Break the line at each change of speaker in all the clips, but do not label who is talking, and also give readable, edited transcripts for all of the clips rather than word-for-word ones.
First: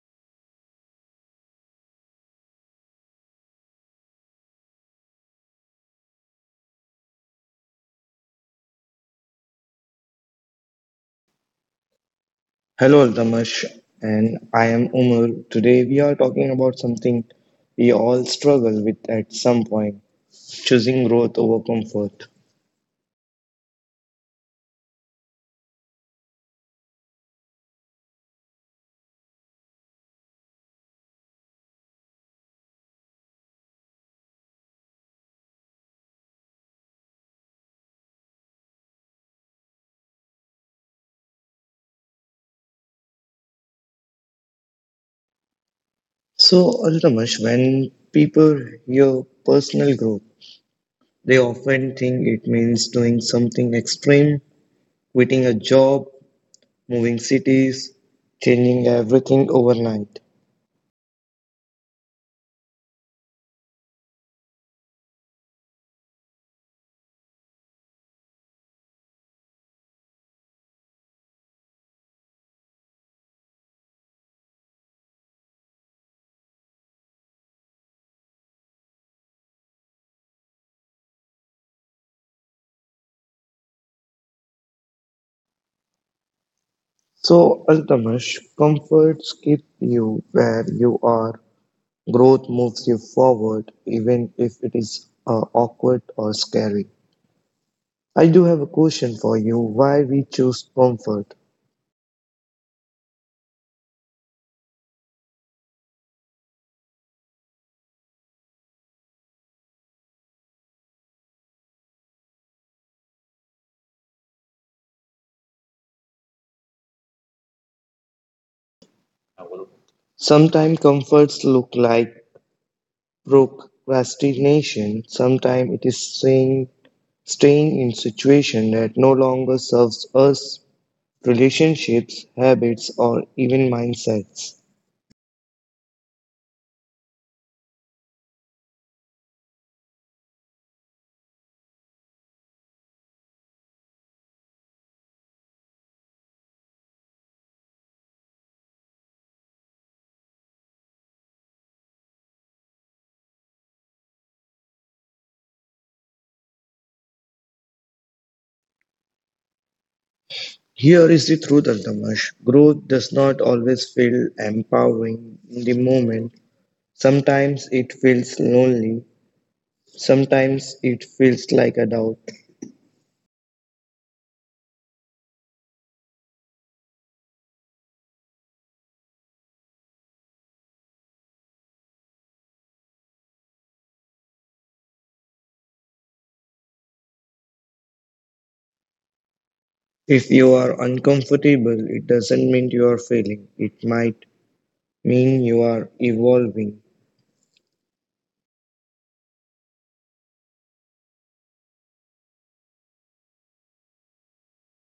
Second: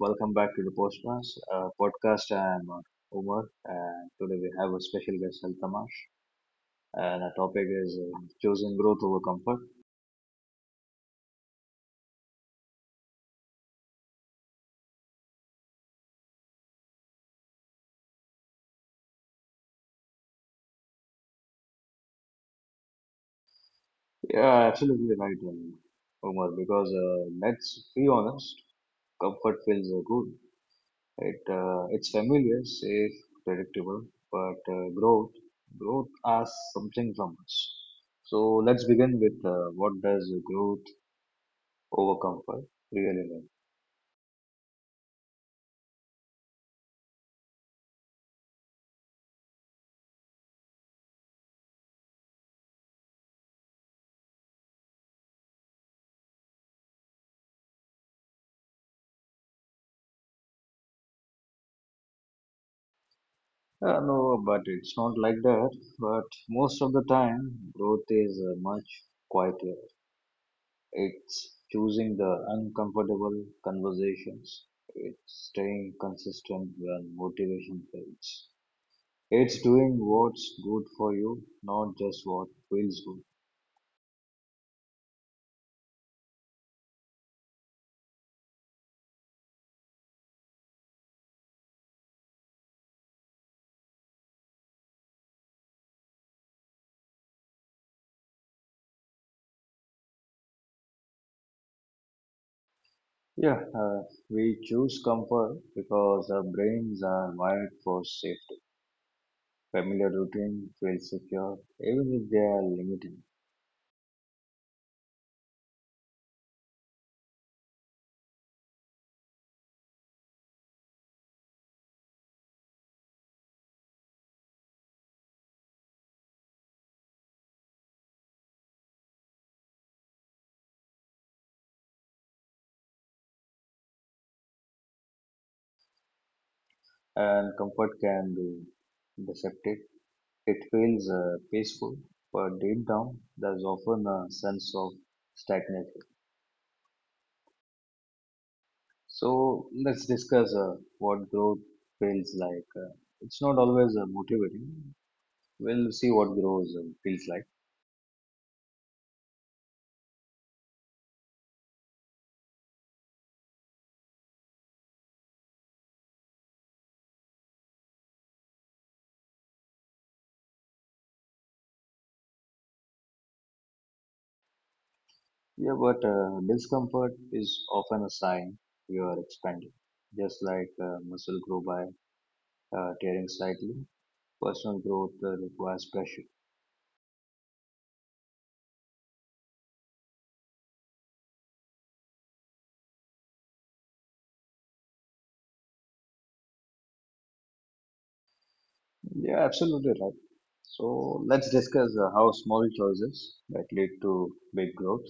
welcome back to the Postmas podcast. I'm Omar, and today we have a special guest, Altamash, and our topic is choosing growth over comfort.
Hello, Damash, and I am Umar. Today we are talking about something we all struggle with at some point choosing growth over comfort.
Yeah, absolutely right, Umar, because let's be honest, comfort feels good. It's familiar, safe, predictable, but growth asks something from us. So let's begin with what does growth over comfort really mean?
So, Damash, when people hear personal growth, they often think it means doing something extreme, quitting a job, moving cities, changing everything overnight.
No, but it's not like that. But most of the time, growth is much quieter. It's choosing the uncomfortable conversations. It's staying consistent when motivation fades. It's doing what's good for you, not just what feels good.
So, Altamash, comforts keep you where you are Growth moves you forward, even if it is awkward or scary. I do have a question for you why we choose comfort.
Yeah, we choose comfort because our brains are wired for safety. Familiar routine feels secure, even if they are limited.
Sometimes comforts look like procrastination, sometimes it is saying, staying in situation that no longer serves us, relationships, habits, or even mindsets.
And comfort can be deceptive. It feels peaceful, but deep down, there's often a sense of stagnation. So let's discuss what growth feels like. It's not always motivating. We'll see what grows feels like.
Here is the truth, Altamash. Growth does not always feel empowering in the moment. Sometimes it feels lonely, sometimes it feels like a doubt.
Yeah, but discomfort is often a sign you are expanding. Just like muscle grow by tearing slightly, personal growth requires pressure.
If you are uncomfortable, it doesn't mean you are failing. It might mean you are evolving,
Yeah, absolutely right. So let's discuss how small choices that lead to big growth.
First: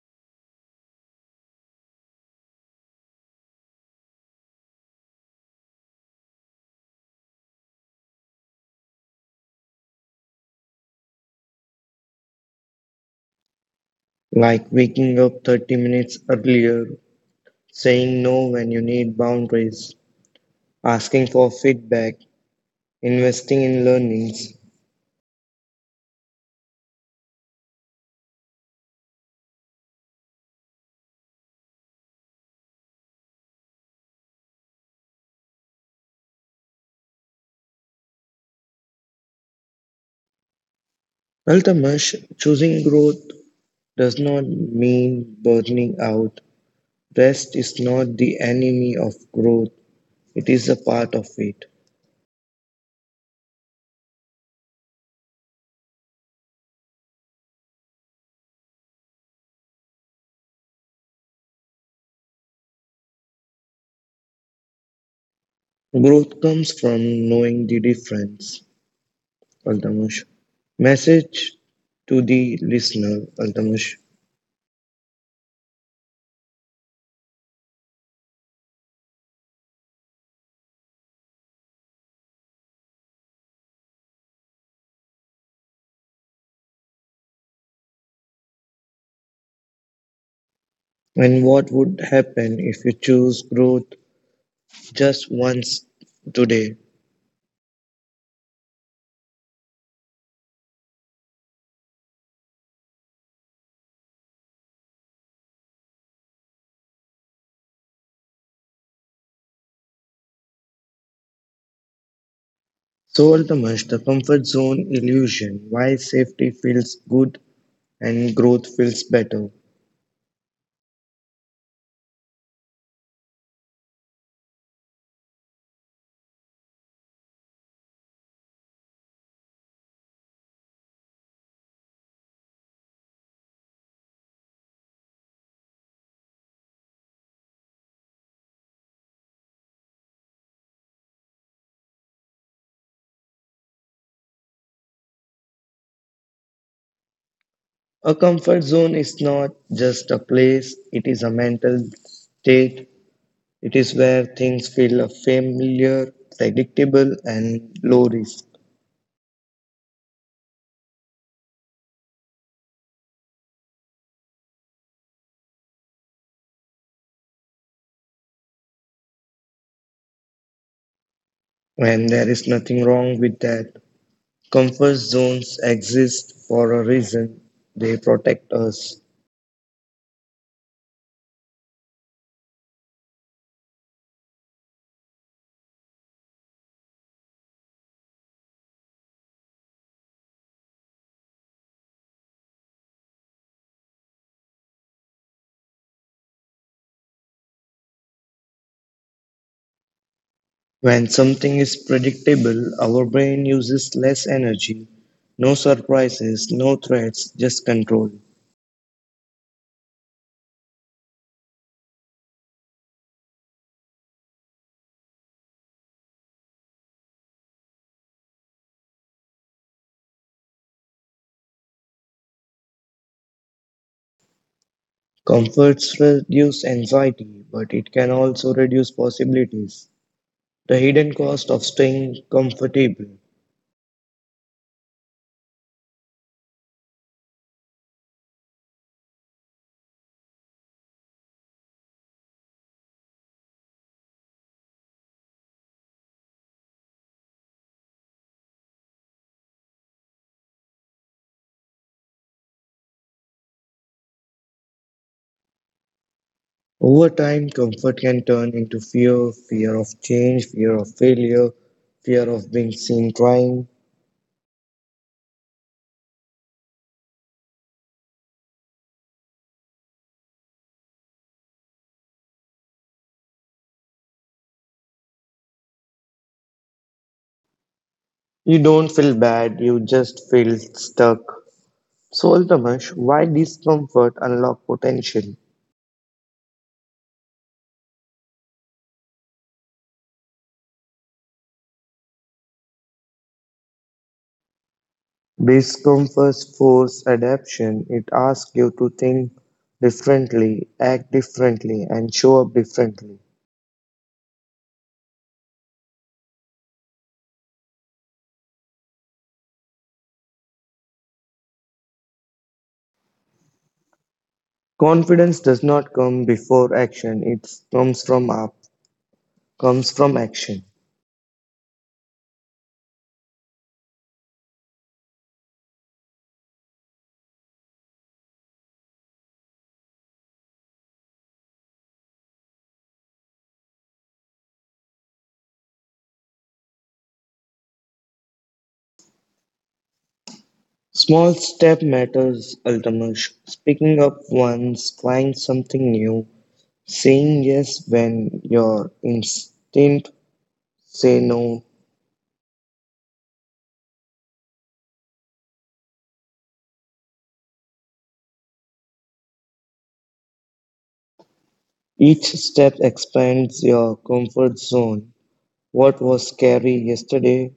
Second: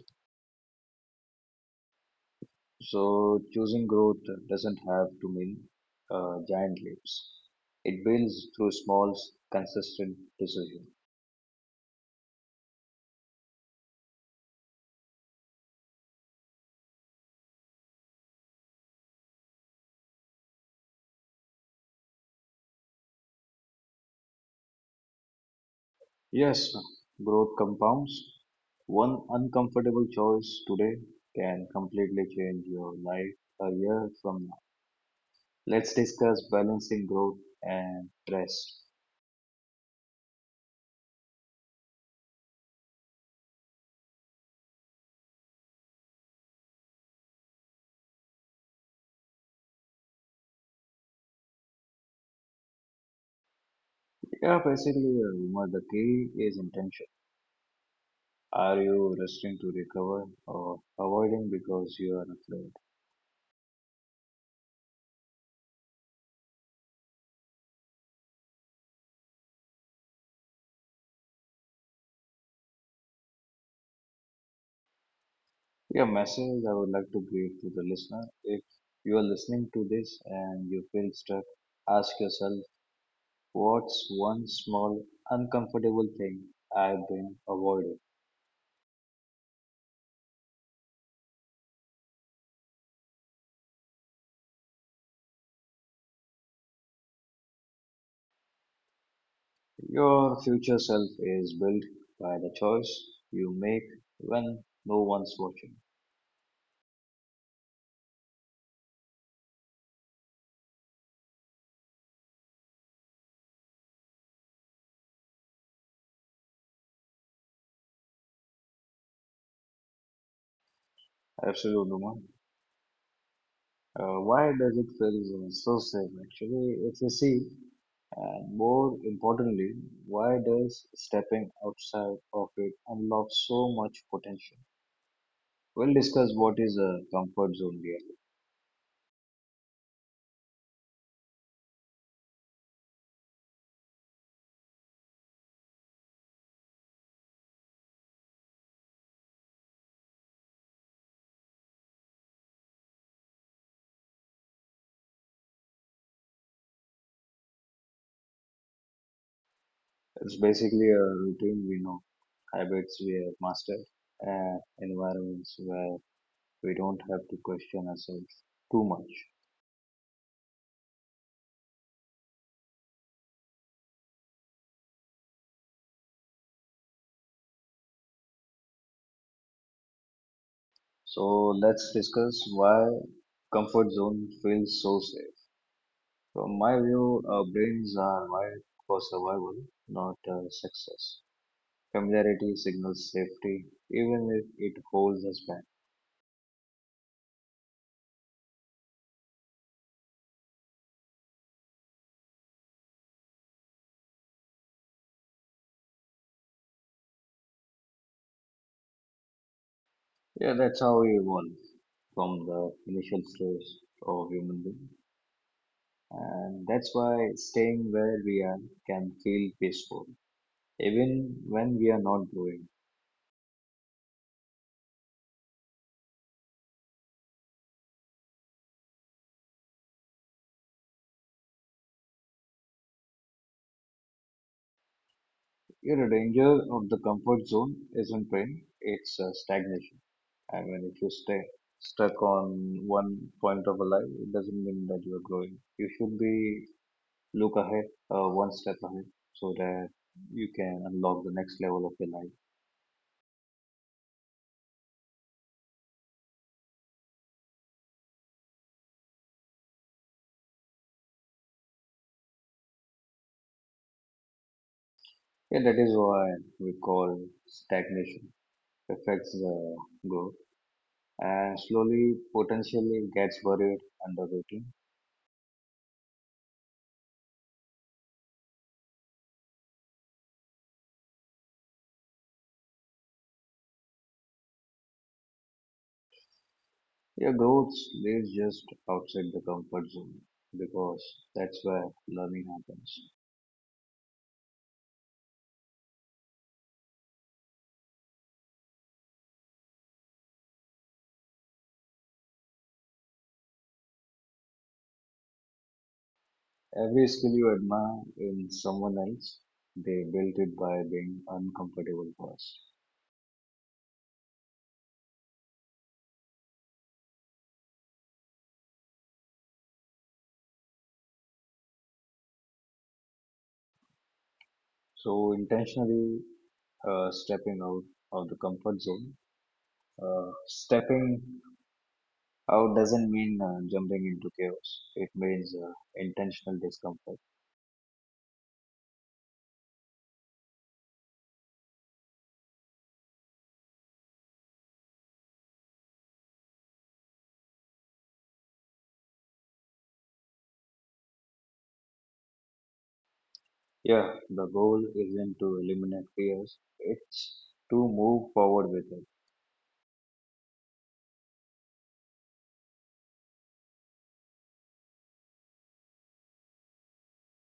So choosing growth doesn't have to mean giant leaps. It builds through small, consistent decisions.
like waking up 30 minutes earlier, saying no when you need boundaries, asking for feedback, investing in learnings.
Yes, growth compounds. One uncomfortable choice today can completely change your life a year from now. Let's discuss balancing growth and rest.
Ultimately, choosing growth does not mean burning out. Rest is not the enemy of growth, it is a part of it.
Yeah, basically, Umar, the key is intention. Are you resting to recover or avoiding because you are afraid?
Growth comes from knowing the difference, Altamush. Message to the listener, Altamush.
Your message I would like to give to the listener. If you are listening to this and you feel stuck, ask yourself, what's one small uncomfortable thing I've been avoiding?
And what would happen if you choose growth just once today?
Your future self is built by the choice you make when no one's watching.
So, Altamush, the comfort zone illusion why safety feels good and growth feels better.
Absolutely, man. Why does it feel so safe? Actually, if you see, and more importantly, why does stepping outside of it unlock so much potential? We'll discuss what is a comfort zone really.
A comfort zone is not just a place, it is a mental state. It is where things feel familiar, predictable, and low risk.
It's basically a routine we know, habits we have mastered, and environments where we don't have to question ourselves too much.
And there is nothing wrong with that. Comfort zones exist for a reason. They protect us.
So let's discuss why comfort zone feels so safe. From my view, our brains are wired for survival, not success. Familiarity signals safety, even if it holds us back.
When something is predictable, our brain uses less energy. No surprises, no threats, just control.
Yeah, that's how we evolve from the initial stage of human being. And that's why staying where we are can feel peaceful, even when we are not growing.
Comforts reduce anxiety, but it can also reduce possibilities. The hidden cost of staying comfortable.
You know, danger of the comfort zone isn't pain, it's stagnation. I mean, if you stay stuck on one point of a life, it doesn't mean that you are growing. You should be look ahead one step ahead so that you can unlock the next level of your life.
Over time, comfort can turn into fear fear of change, fear of failure, fear of being seen trying.
Yeah, that is why we call stagnation affects the growth, and slowly potentially gets buried under routine.
You don't feel bad, you just feel stuck. So, Altamash, why discomfort unlock potential?
Your growth lives just outside the comfort zone, because that's where learning happens.
Discomfort force adaptation. It asks you to think differently, act differently, and show up differently.
Every skill you admire in someone else, they built it by being uncomfortable first.
Confidence does not come before action, it comes from up, comes from action.
So intentionally stepping out of the comfort zone. Stepping out doesn't mean jumping into chaos. It means intentional discomfort.
Small step matters, Altamash. Speaking up once, trying something new, saying yes when your instinct Say no.
Yeah, the goal isn't to eliminate fears. It's to move forward with it.
Each step expands your comfort zone. What was scary yesterday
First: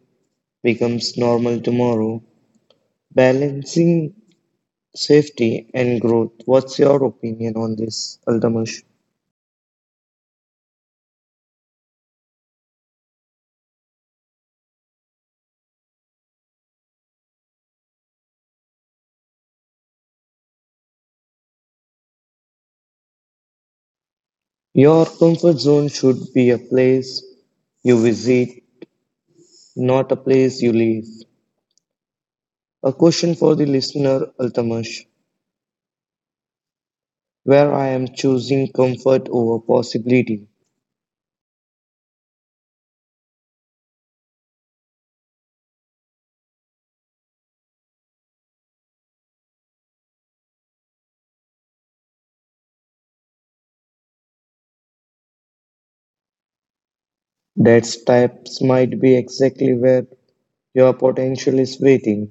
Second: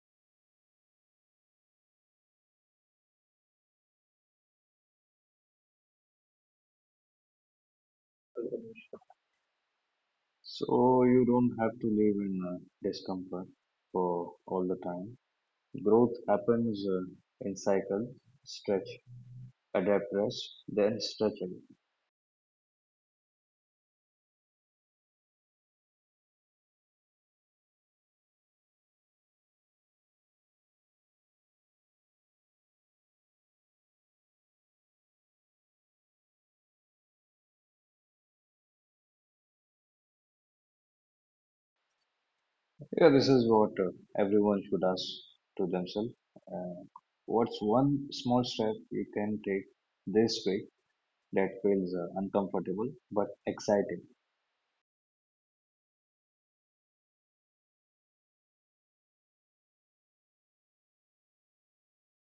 becomes normal tomorrow. Balancing safety and growth. What's your opinion on this, Aldamash?
So you don't have to live in discomfort for all the time. Growth happens in cycles. Stretch, adapt, rest, then stretch again.
Your comfort zone should be a place you visit, not a place you leave. A question for the listener, Altamash, where I am choosing comfort over possibility.
Yeah, this is what everyone should ask to themselves. Uh, what's one small step you can take this week that feels uncomfortable but exciting?
That types might be exactly where Your potential is waiting.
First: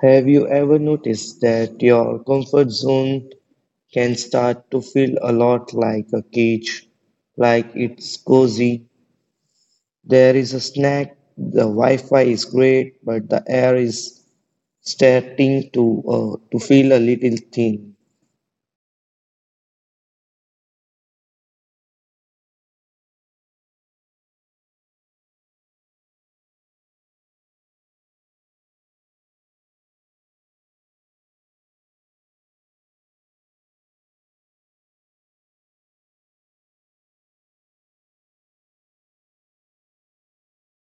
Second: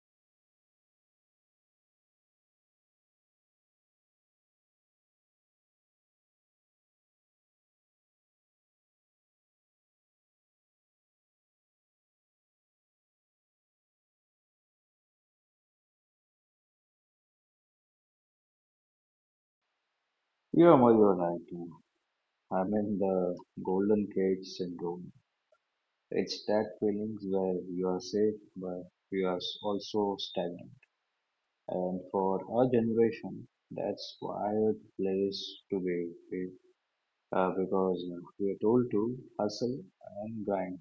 Have you ever noticed that your comfort zone can start to feel a lot like a cage, like it's cozy? There is a snack, the Wi Fi is great, but the air is starting to feel a little thin.
Yeah, Madhu, right. I mean the golden cage syndrome. It's that feelings where you are safe but you are also stagnant. And for our generation, that's wild place to be, because we are told to hustle and grind,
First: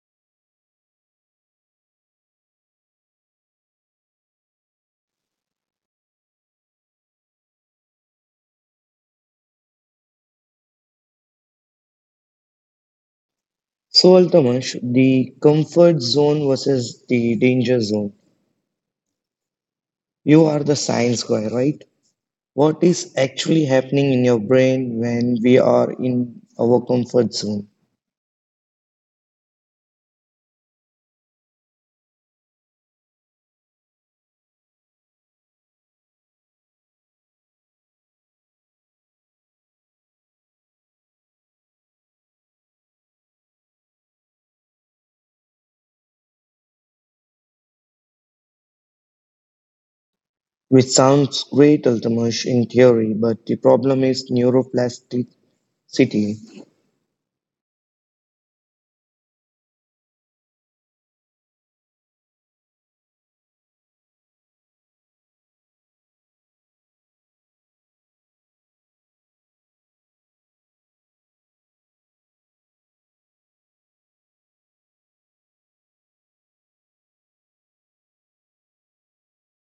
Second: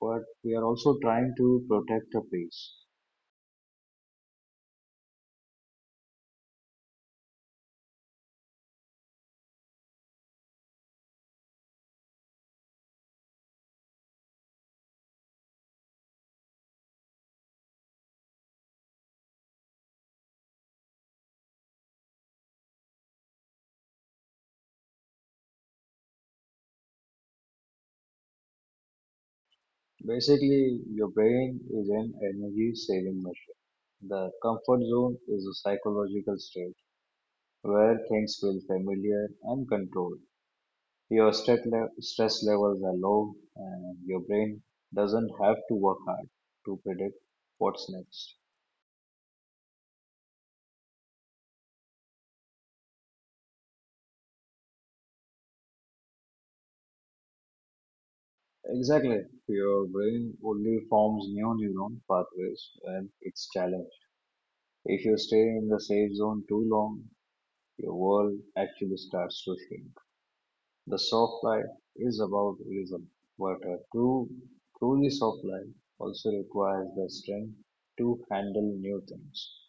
but we are also trying to protect the place.
So, Altamash, the comfort zone versus the danger zone. You are the science guy, right? What is actually happening in your brain when we are in our comfort zone?
Basically, your brain is an energy saving machine. The comfort zone is a psychological state where things feel familiar and controlled. Your stress levels are low, and your brain doesn't have to work hard to predict what's next.
Which sounds great, Altamash, in theory, but the problem is neuroplasticity.
Exactly. Your brain only forms new neuron pathways when it's challenged. If you stay in the safe zone too long, your world actually starts to shrink. The soft life is about reason, but a truly soft life also requires the strength to handle new things.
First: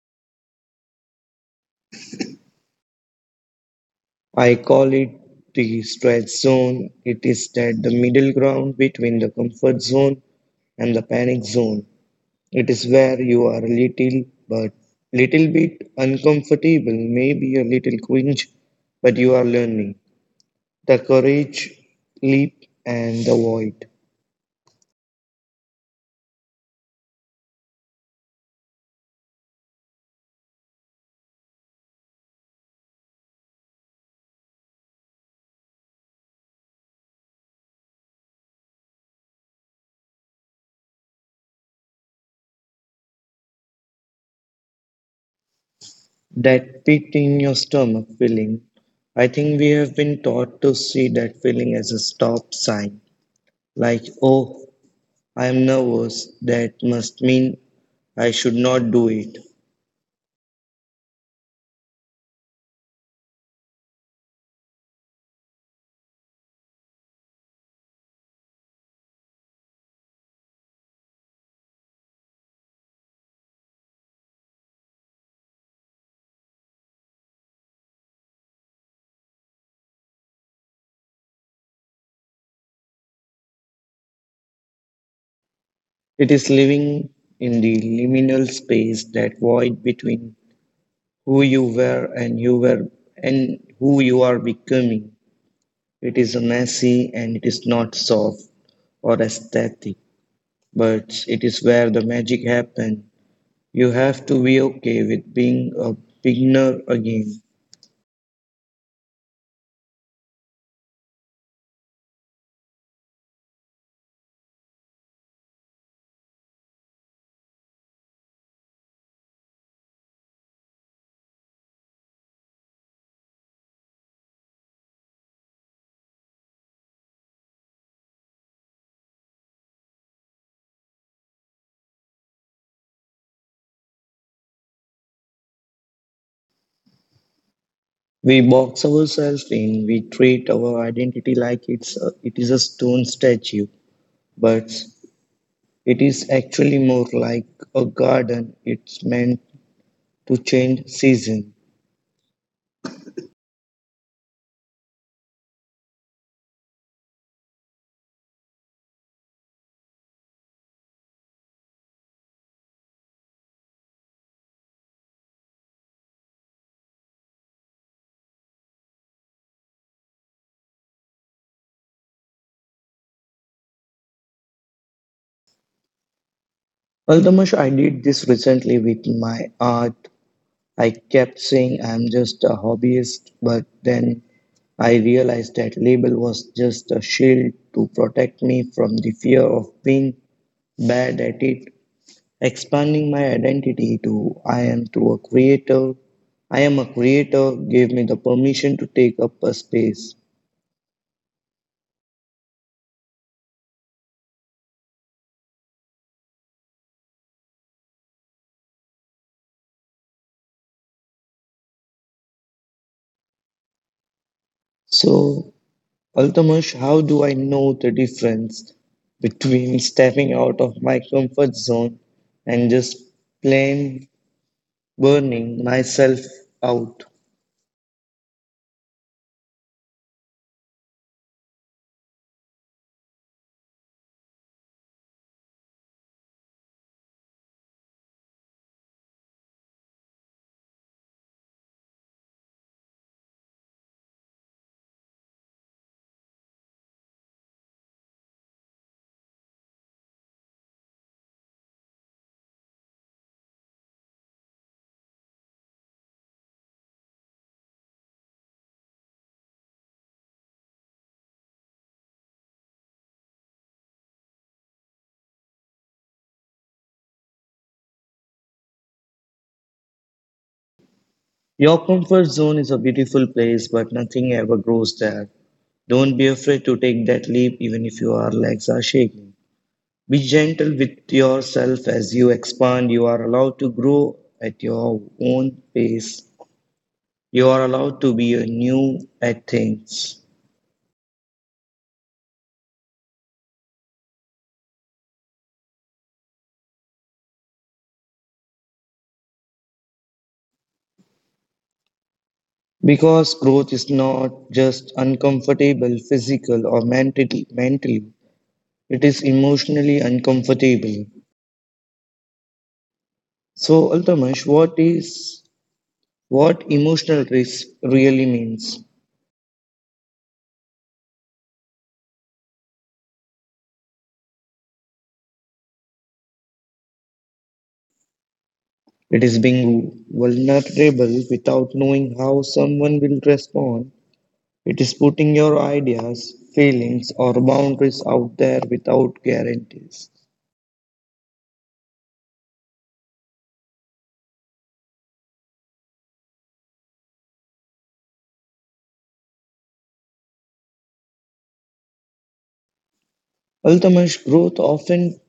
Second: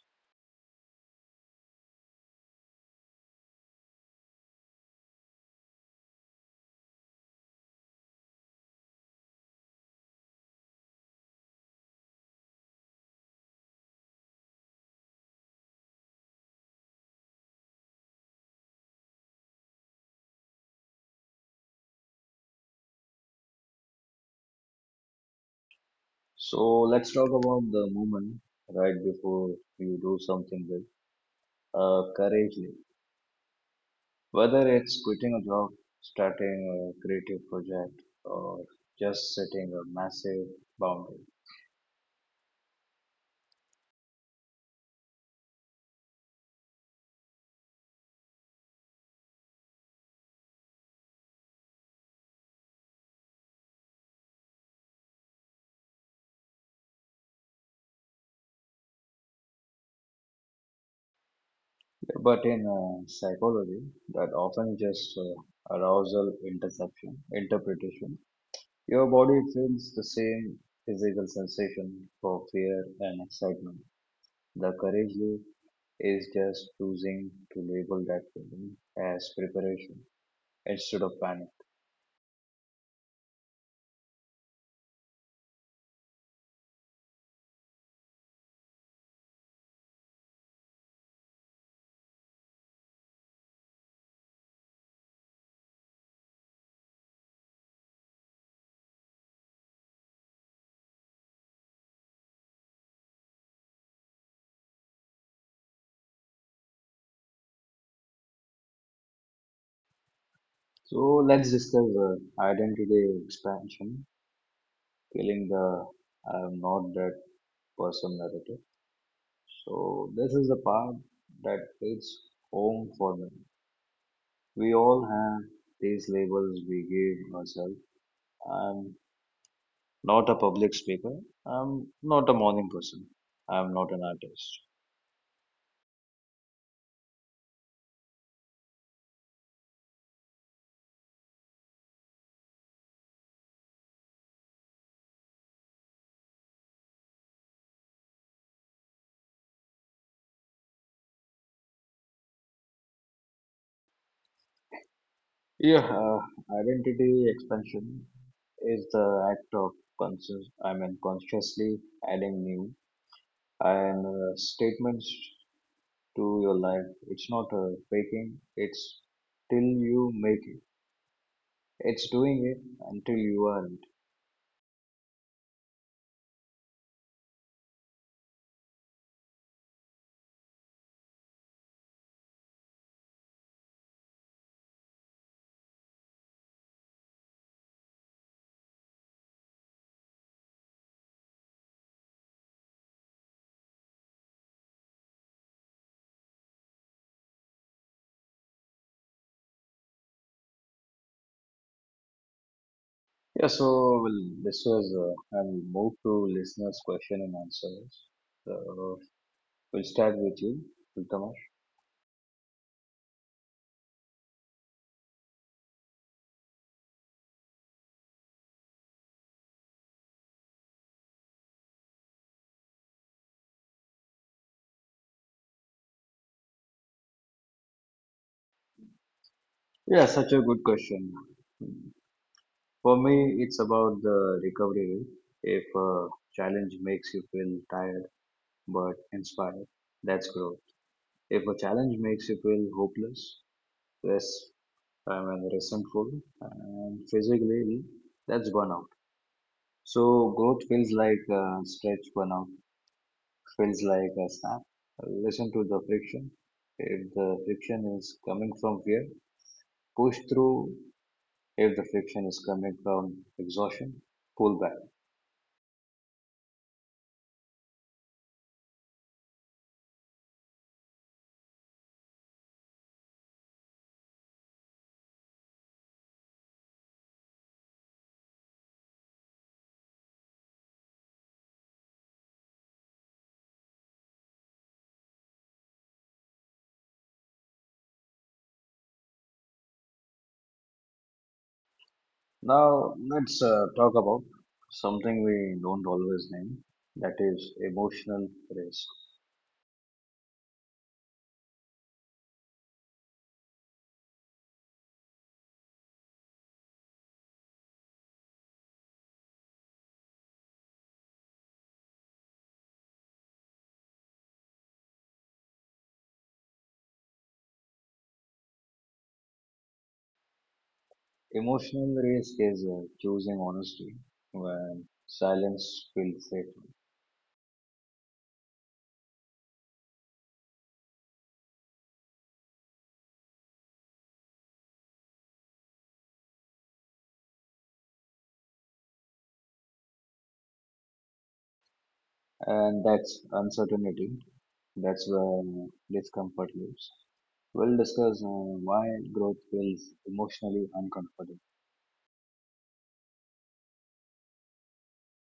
I call it the stretch zone. It is that the middle ground between the comfort zone and the panic zone. It is where you are a little, but little bit uncomfortable, maybe a little cringe, but you are learning. The courage, leap, and the void.
So let's talk about the moment right before you do something big, courageously. Whether it's quitting a job, starting a creative project, or just setting a massive boundary.
That pit in your stomach feeling. I think we have been taught to see that feeling as a stop sign. Like, oh, I am nervous. That must mean I should not do it.
But in psychology, that often just arousal interception, interpretation. Your body feels the same physical sensation for fear and excitement. The courage loop is just choosing to label that feeling as preparation instead of panic.
It is living in the liminal space, that void between who you were and who you are becoming. It is a messy and it is not soft or aesthetic, but it is where the magic happens. You have to be okay with being a beginner again.
So let's discuss identity expansion, killing the I am not that person narrative. So this is the part that hits home for me. We all have these labels we give ourselves. I'm not a public speaker. I'm not a morning person. I'm not an artist.
We box ourselves in, we treat our identity like it's a, it is a stone statue, but it is actually more like a garden. It's meant to change season.
Yeah, identity expansion is the act of consciously adding new and statements to your life. It's not faking. It's till you make it. It's doing it until you are. It.
Altamash, I did this recently with my art. I kept saying I'm just a hobbyist, but then I realized that label was just a shield to protect me from the fear of being bad at it Expanding my identity to I am through a creator. I am a creator gave me the permission to take up a space.
Yeah, so well, this was, I'll move to listeners' question and answers. So we'll start with you, Tamash.
So, Altamash, how do I know the difference between stepping out of my comfort zone and just plain burning myself out?
Yeah, such a good question. For me, it's about the recovery rate. If a challenge makes you feel tired but inspired, that's growth. If a challenge makes you feel hopeless, yes, resentful, and physically ill, that's burnout. So growth feels like stretch burnout. Feels like a snap. Listen to the friction. If the friction is coming from fear, push through. If the friction is coming from exhaustion, pull back.
Your comfort zone is a beautiful place, but nothing ever grows there. Don't be afraid to take that leap, even if your legs are shaking. Be gentle with yourself as you expand. You are allowed to grow at your own pace. You are allowed to be new at things.
Now, let's talk about something we don't always name, that is emotional risk.
Because growth is not just uncomfortable physical or mentally. It is emotionally uncomfortable. So, Altamash, what is what emotional risk really means?
Emotional risk is choosing honesty when silence feels safe.
It is being vulnerable without knowing how someone will respond It is putting your ideas, feelings, or boundaries out there without guarantees.
And that's uncertainty. That's where discomfort lives. We'll discuss why growth feels emotionally uncomfortable.
Ultimate growth often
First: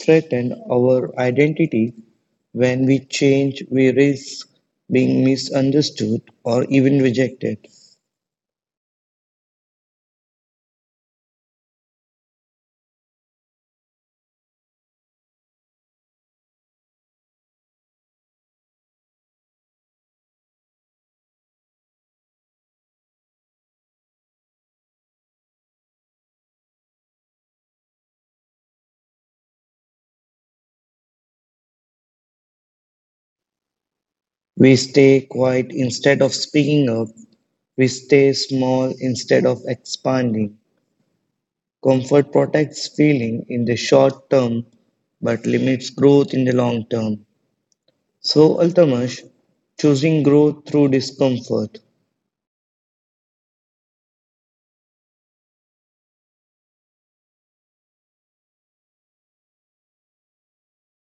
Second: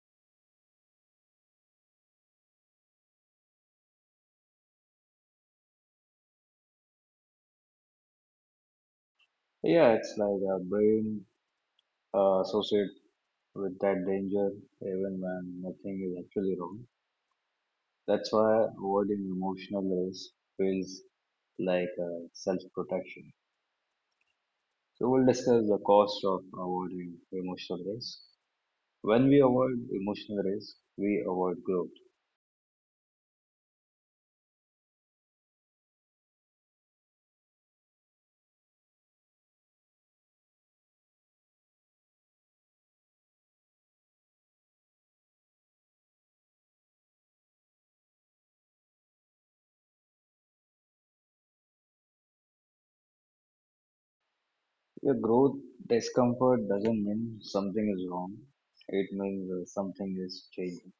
threatens our identity. When we change, we risk being misunderstood or even rejected.
Yeah, it's like our brain associate with that danger even when nothing is actually wrong. That's why avoiding emotional risk feels like self-protection. So we'll discuss the cost of avoiding emotional risk. When we avoid emotional risk, we avoid growth.
We stay quiet instead of speaking up. We stay small instead of expanding. Comfort protects feeling in the short term but limits growth in the long term. So, Altamash, choosing growth through discomfort.
Your growth discomfort doesn't mean something is wrong. It means something is changing.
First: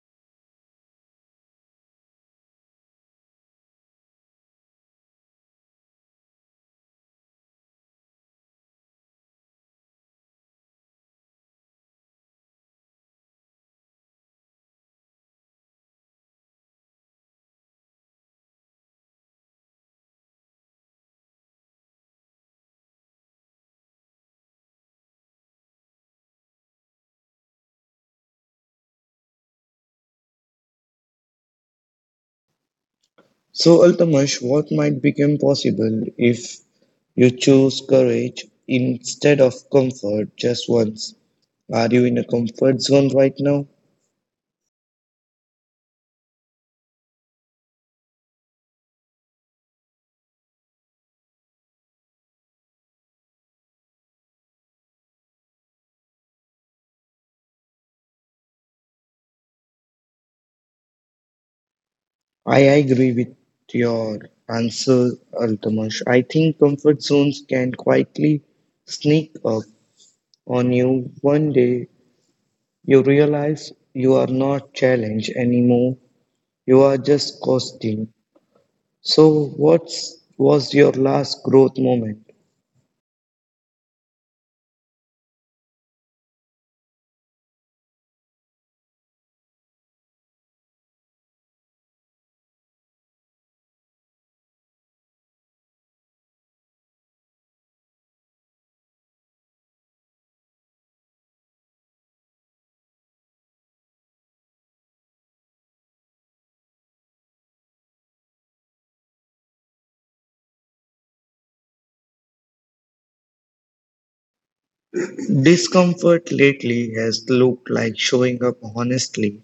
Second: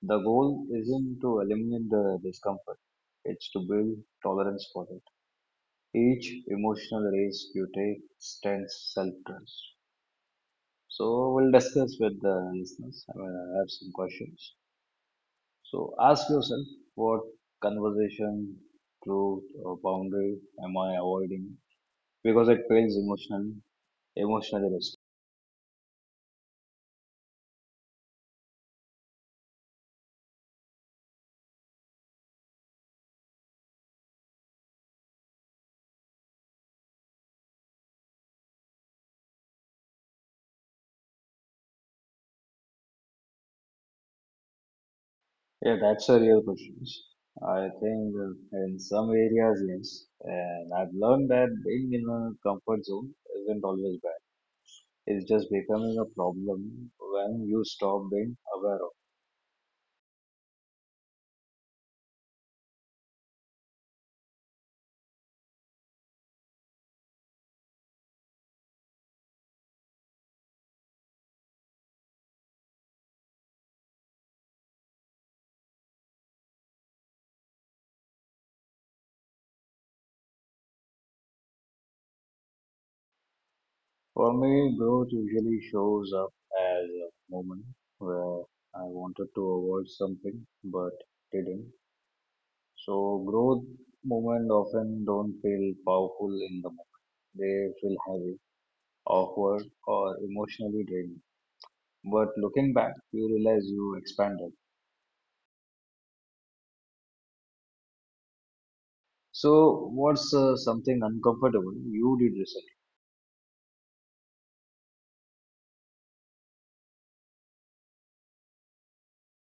The goal isn't to eliminate the discomfort. It's to build tolerance for it. Each emotional race you take stands self-trust. So we'll discuss with the listeners. I mean, I have some questions. So ask yourself, what conversation, truth, or boundary am I avoiding because it feels emotionally
So, Altamash, what might become possible if you choose courage instead of comfort just once? Are you in a comfort zone right now?
Yeah, that's a real question. I think in some areas, yes. And I've learned that being in a comfort zone isn't always bad. It's just becoming a problem when you stop being aware of.
I agree with your answer, Altamash. I think comfort zones can quietly sneak up on you one day. You realize you are not challenged anymore, you are just coasting. So, what was your last growth moment?
For me, growth usually shows up as a moment where I wanted to avoid something but didn't. So growth moment often don't feel powerful in the moment. They feel heavy, awkward, or emotionally draining. But looking back, you realize you expanded. So, what's something uncomfortable you did recently?
Discomfort lately has looked like showing up honestly,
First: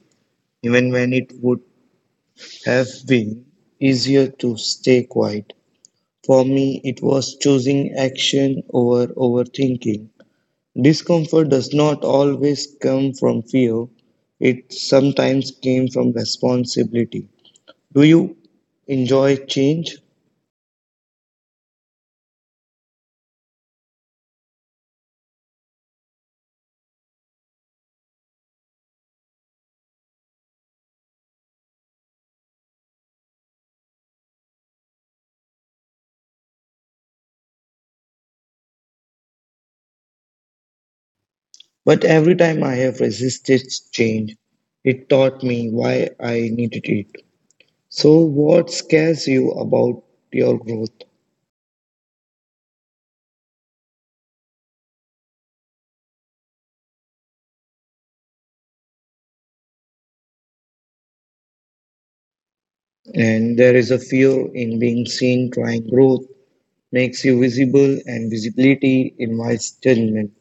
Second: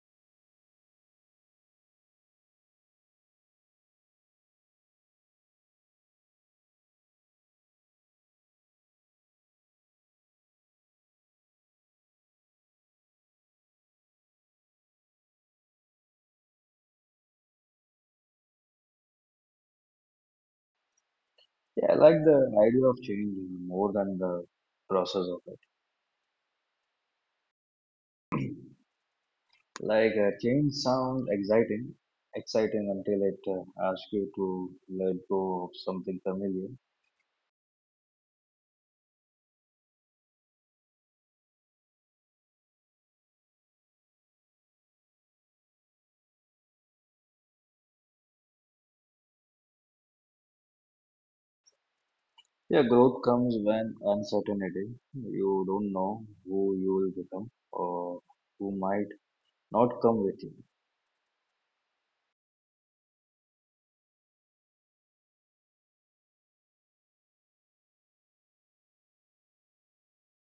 even when it would have been easier to stay quiet. For me, it was choosing action over overthinking. Discomfort does not always come from fear, it sometimes came from responsibility. Do you enjoy change?
Yeah, I like the idea of change more than the process of it. Like, change sounds exciting until it asks you to let go of something familiar.
But every time I have resisted change, it taught me why I needed it. So, what scares you about your growth?
Yeah, growth comes when uncertainty. You don't know who you will become or who might not come with you.
And there is a fear in being seen trying growth, makes you visible, and visibility invites judgment.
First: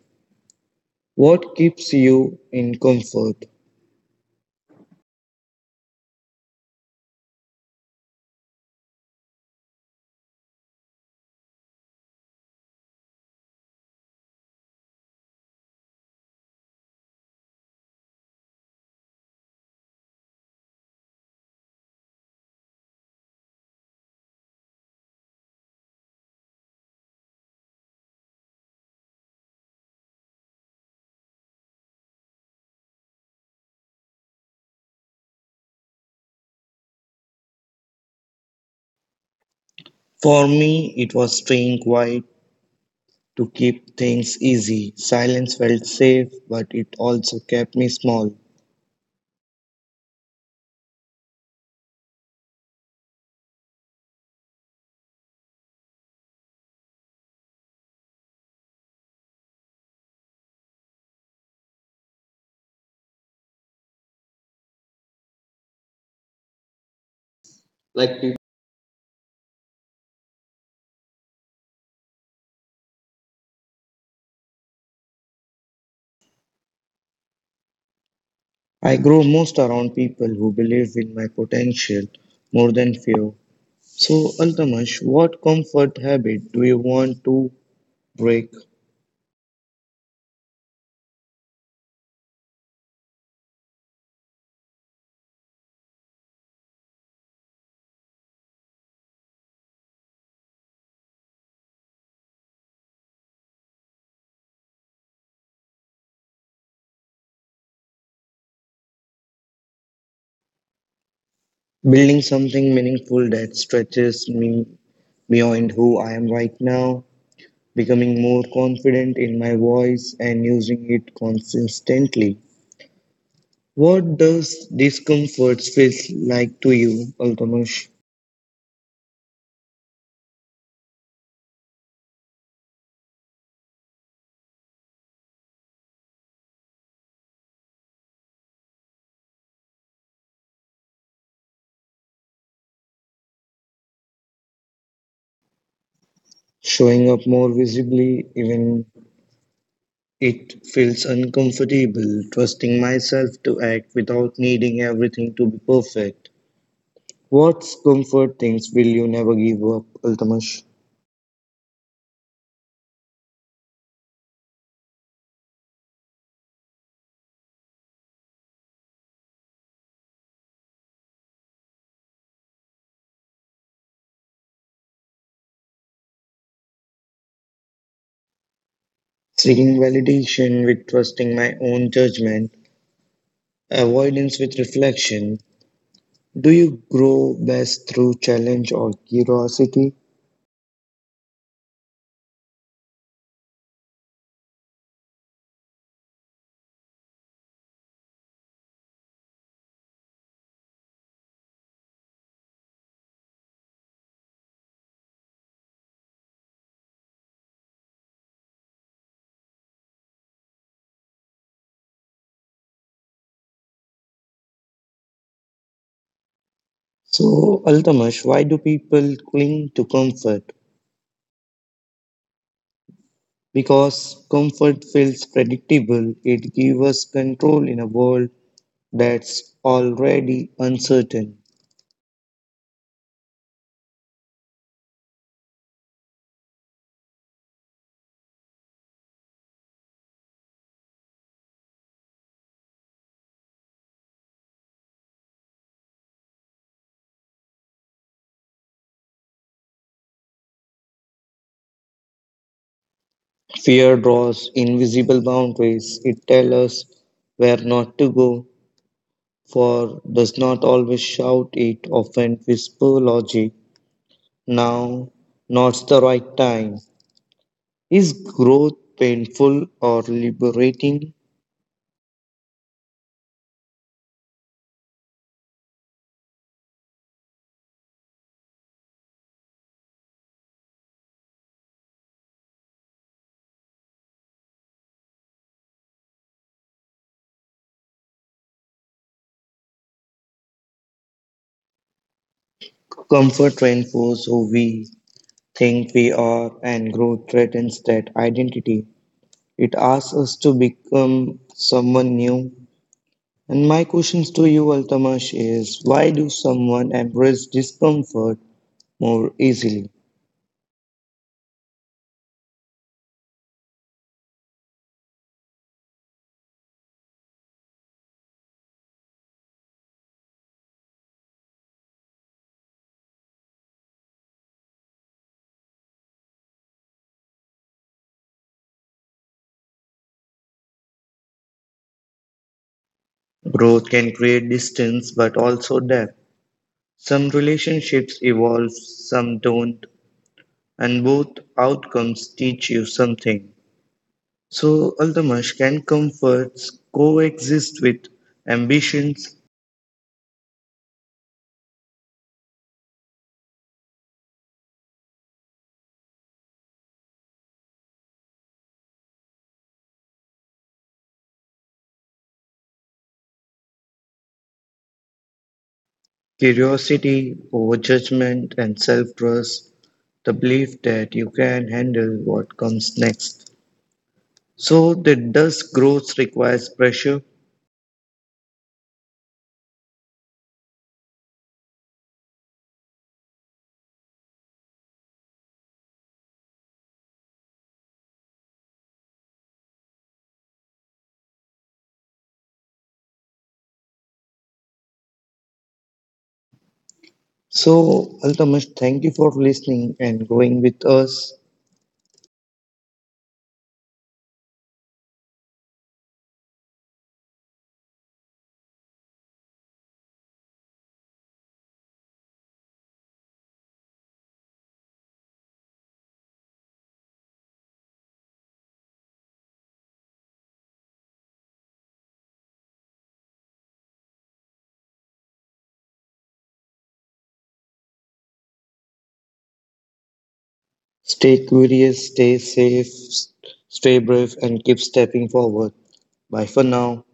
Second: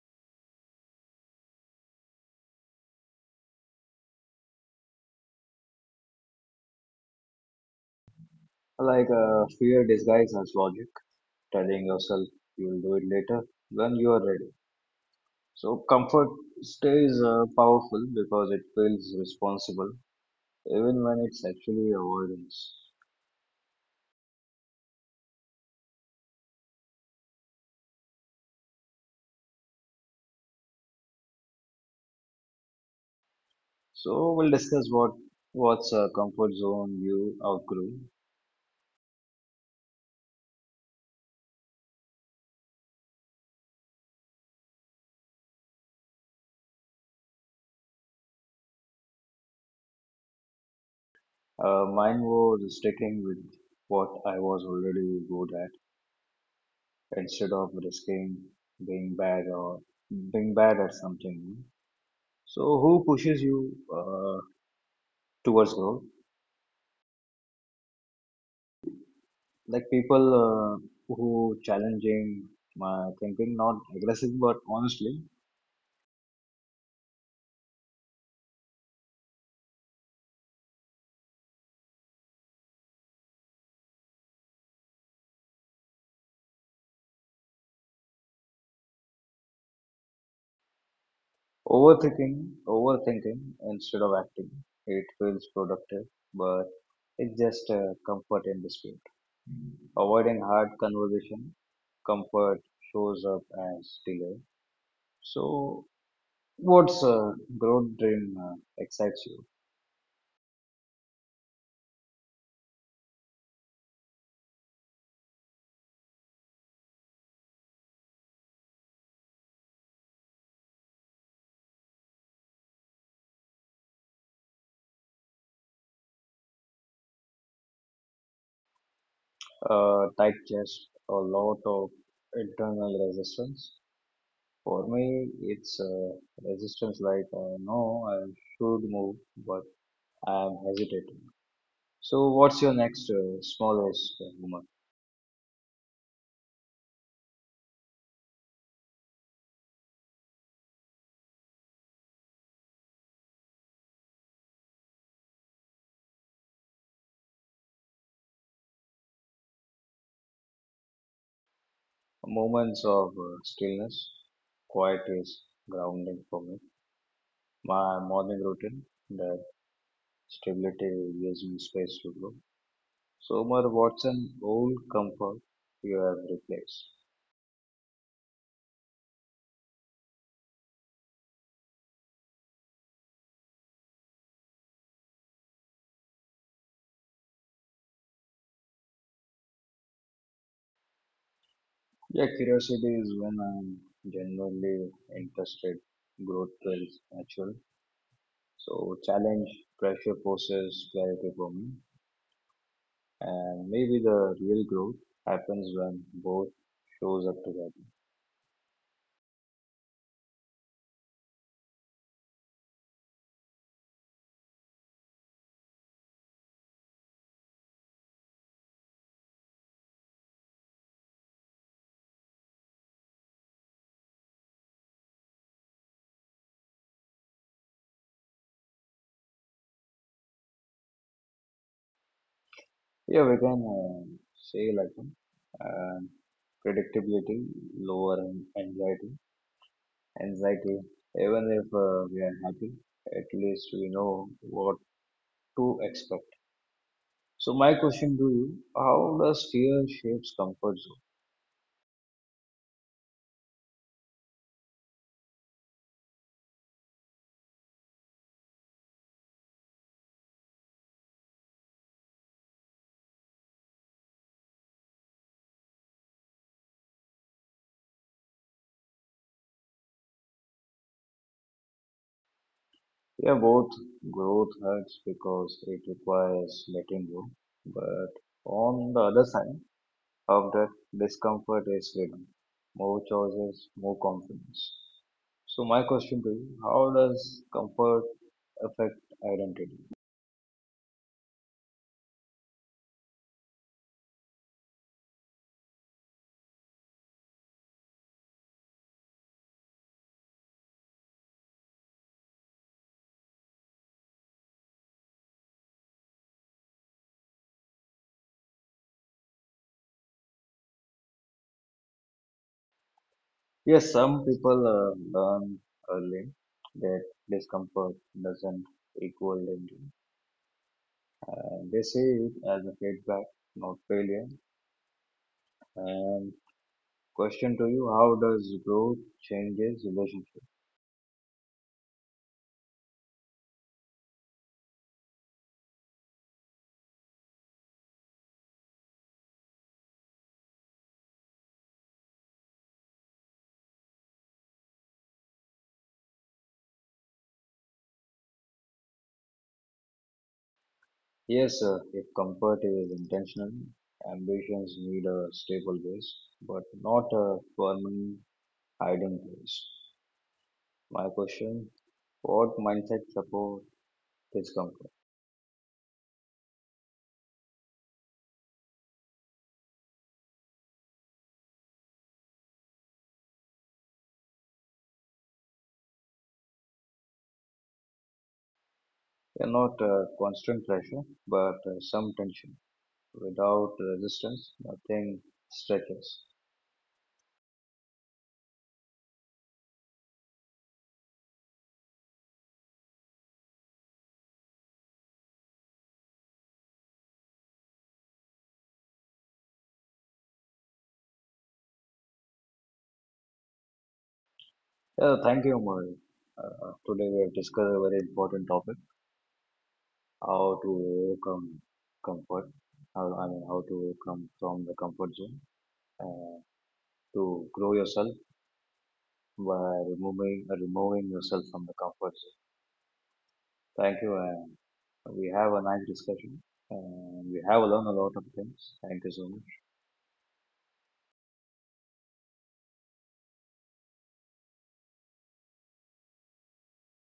What keeps you in comfort?
Like, fear disguised as logic telling yourself you'll do it later when you are ready. So comfort stays powerful because it feels responsible even when it's actually avoidance. So we'll discuss what's a comfort zone you outgrew.
For me, it was staying quiet to keep things easy. Silence felt safe, but it also kept me small.
Mine was sticking with what I was already good at instead of risking being bad or being bad at something. New. So who pushes you uh, towards growth?
Like.
Like people who challenging my thinking, not aggressive, but honestly,
I grow most around people who believe in my potential more than fear. So, Altamash, what comfort habit do you want to break?
overthinking, overthinking instead of acting. It feels productive, but it's just comfort in dispute. Avoiding hard conversation, comfort shows up as delay. So, what's a growth dream excites you?
Building something meaningful that stretches me beyond who I am right now, becoming more confident in my voice and using it consistently. What does discomfort feel like to you, Altamash?
Tight chest, a lot of internal resistance. For me, it's resistance like, no, I should move, but I am hesitating. So, what's your next smallest moment?
Showing up more visibly, even It feels uncomfortable trusting myself to act without needing everything to be perfect. What's comfort things will you never give up, Altamash?
Moments of stillness. Quiet is grounding for me. My morning routine, that stability gives me space to grow. So, Omar, what's an old comfort you have replaced?
Seeking validation with trusting my own judgment, avoidance with reflection. Do you grow best through challenge or curiosity?
Yeah, curiosity is when I'm genuinely interested. Growth feels natural. So challenge, pressure poses clarity for me. And maybe the real growth happens when both shows up together.
So, Altamash, why do people cling to comfort? Because comfort feels predictable, it gives us control in a world that's already uncertain.
Yeah, we can say like uh, predictability, lower anxiety, anxiety. Even if we are happy, at least we know what to expect. So my question to you: how does fear shapes comfort?
Fear draws invisible boundaries. It tells us where not to go, for does not always shout it, often whisper logic. Now, now's the right time. Is growth painful or liberating?
Yeah, both growth hurts because it requires letting go. But on the other side of that discomfort is freedom. More choices, more confidence. So my question to you, how does comfort affect identity?
Comfort reinforces who we think we are, and growth threatens that identity. It asks us to become someone new And my questions to you, Altamash, is why do someone embrace discomfort more easily?
Yes, some people learn early that discomfort doesn't equal danger. And they see it as a feedback, not failure. And question to you, how does growth changes relationship?
Growth can create distance but also depth. Some relationships evolve, some don't, and both outcomes teach you something. So, Altamash, can comforts coexist with ambitions,
Yes, sir, if comfort is intentional, ambitions need a stable base, but not a permanent hiding place. My question, what mindset support is comfort?
curiosity over judgment, and self trust? The belief that you can handle what comes next. So that does growth requires pressure.
Yeah, not constant pressure, but some tension. Without resistance, nothing stretches.
So Altamish, thank you for listening and growing with us.
Yeah, thank you, Amar. Today we have discussed a very important topic. How to overcome comfort, how, I mean, how to overcome from the comfort zone, uh, to grow yourself by removing yourself from the comfort zone. Thank you, and we have a nice discussion, and we have learned a lot of things. Thank you so much.
Stay curious, stay safe, stay brave, and keep stepping forward. Bye for now.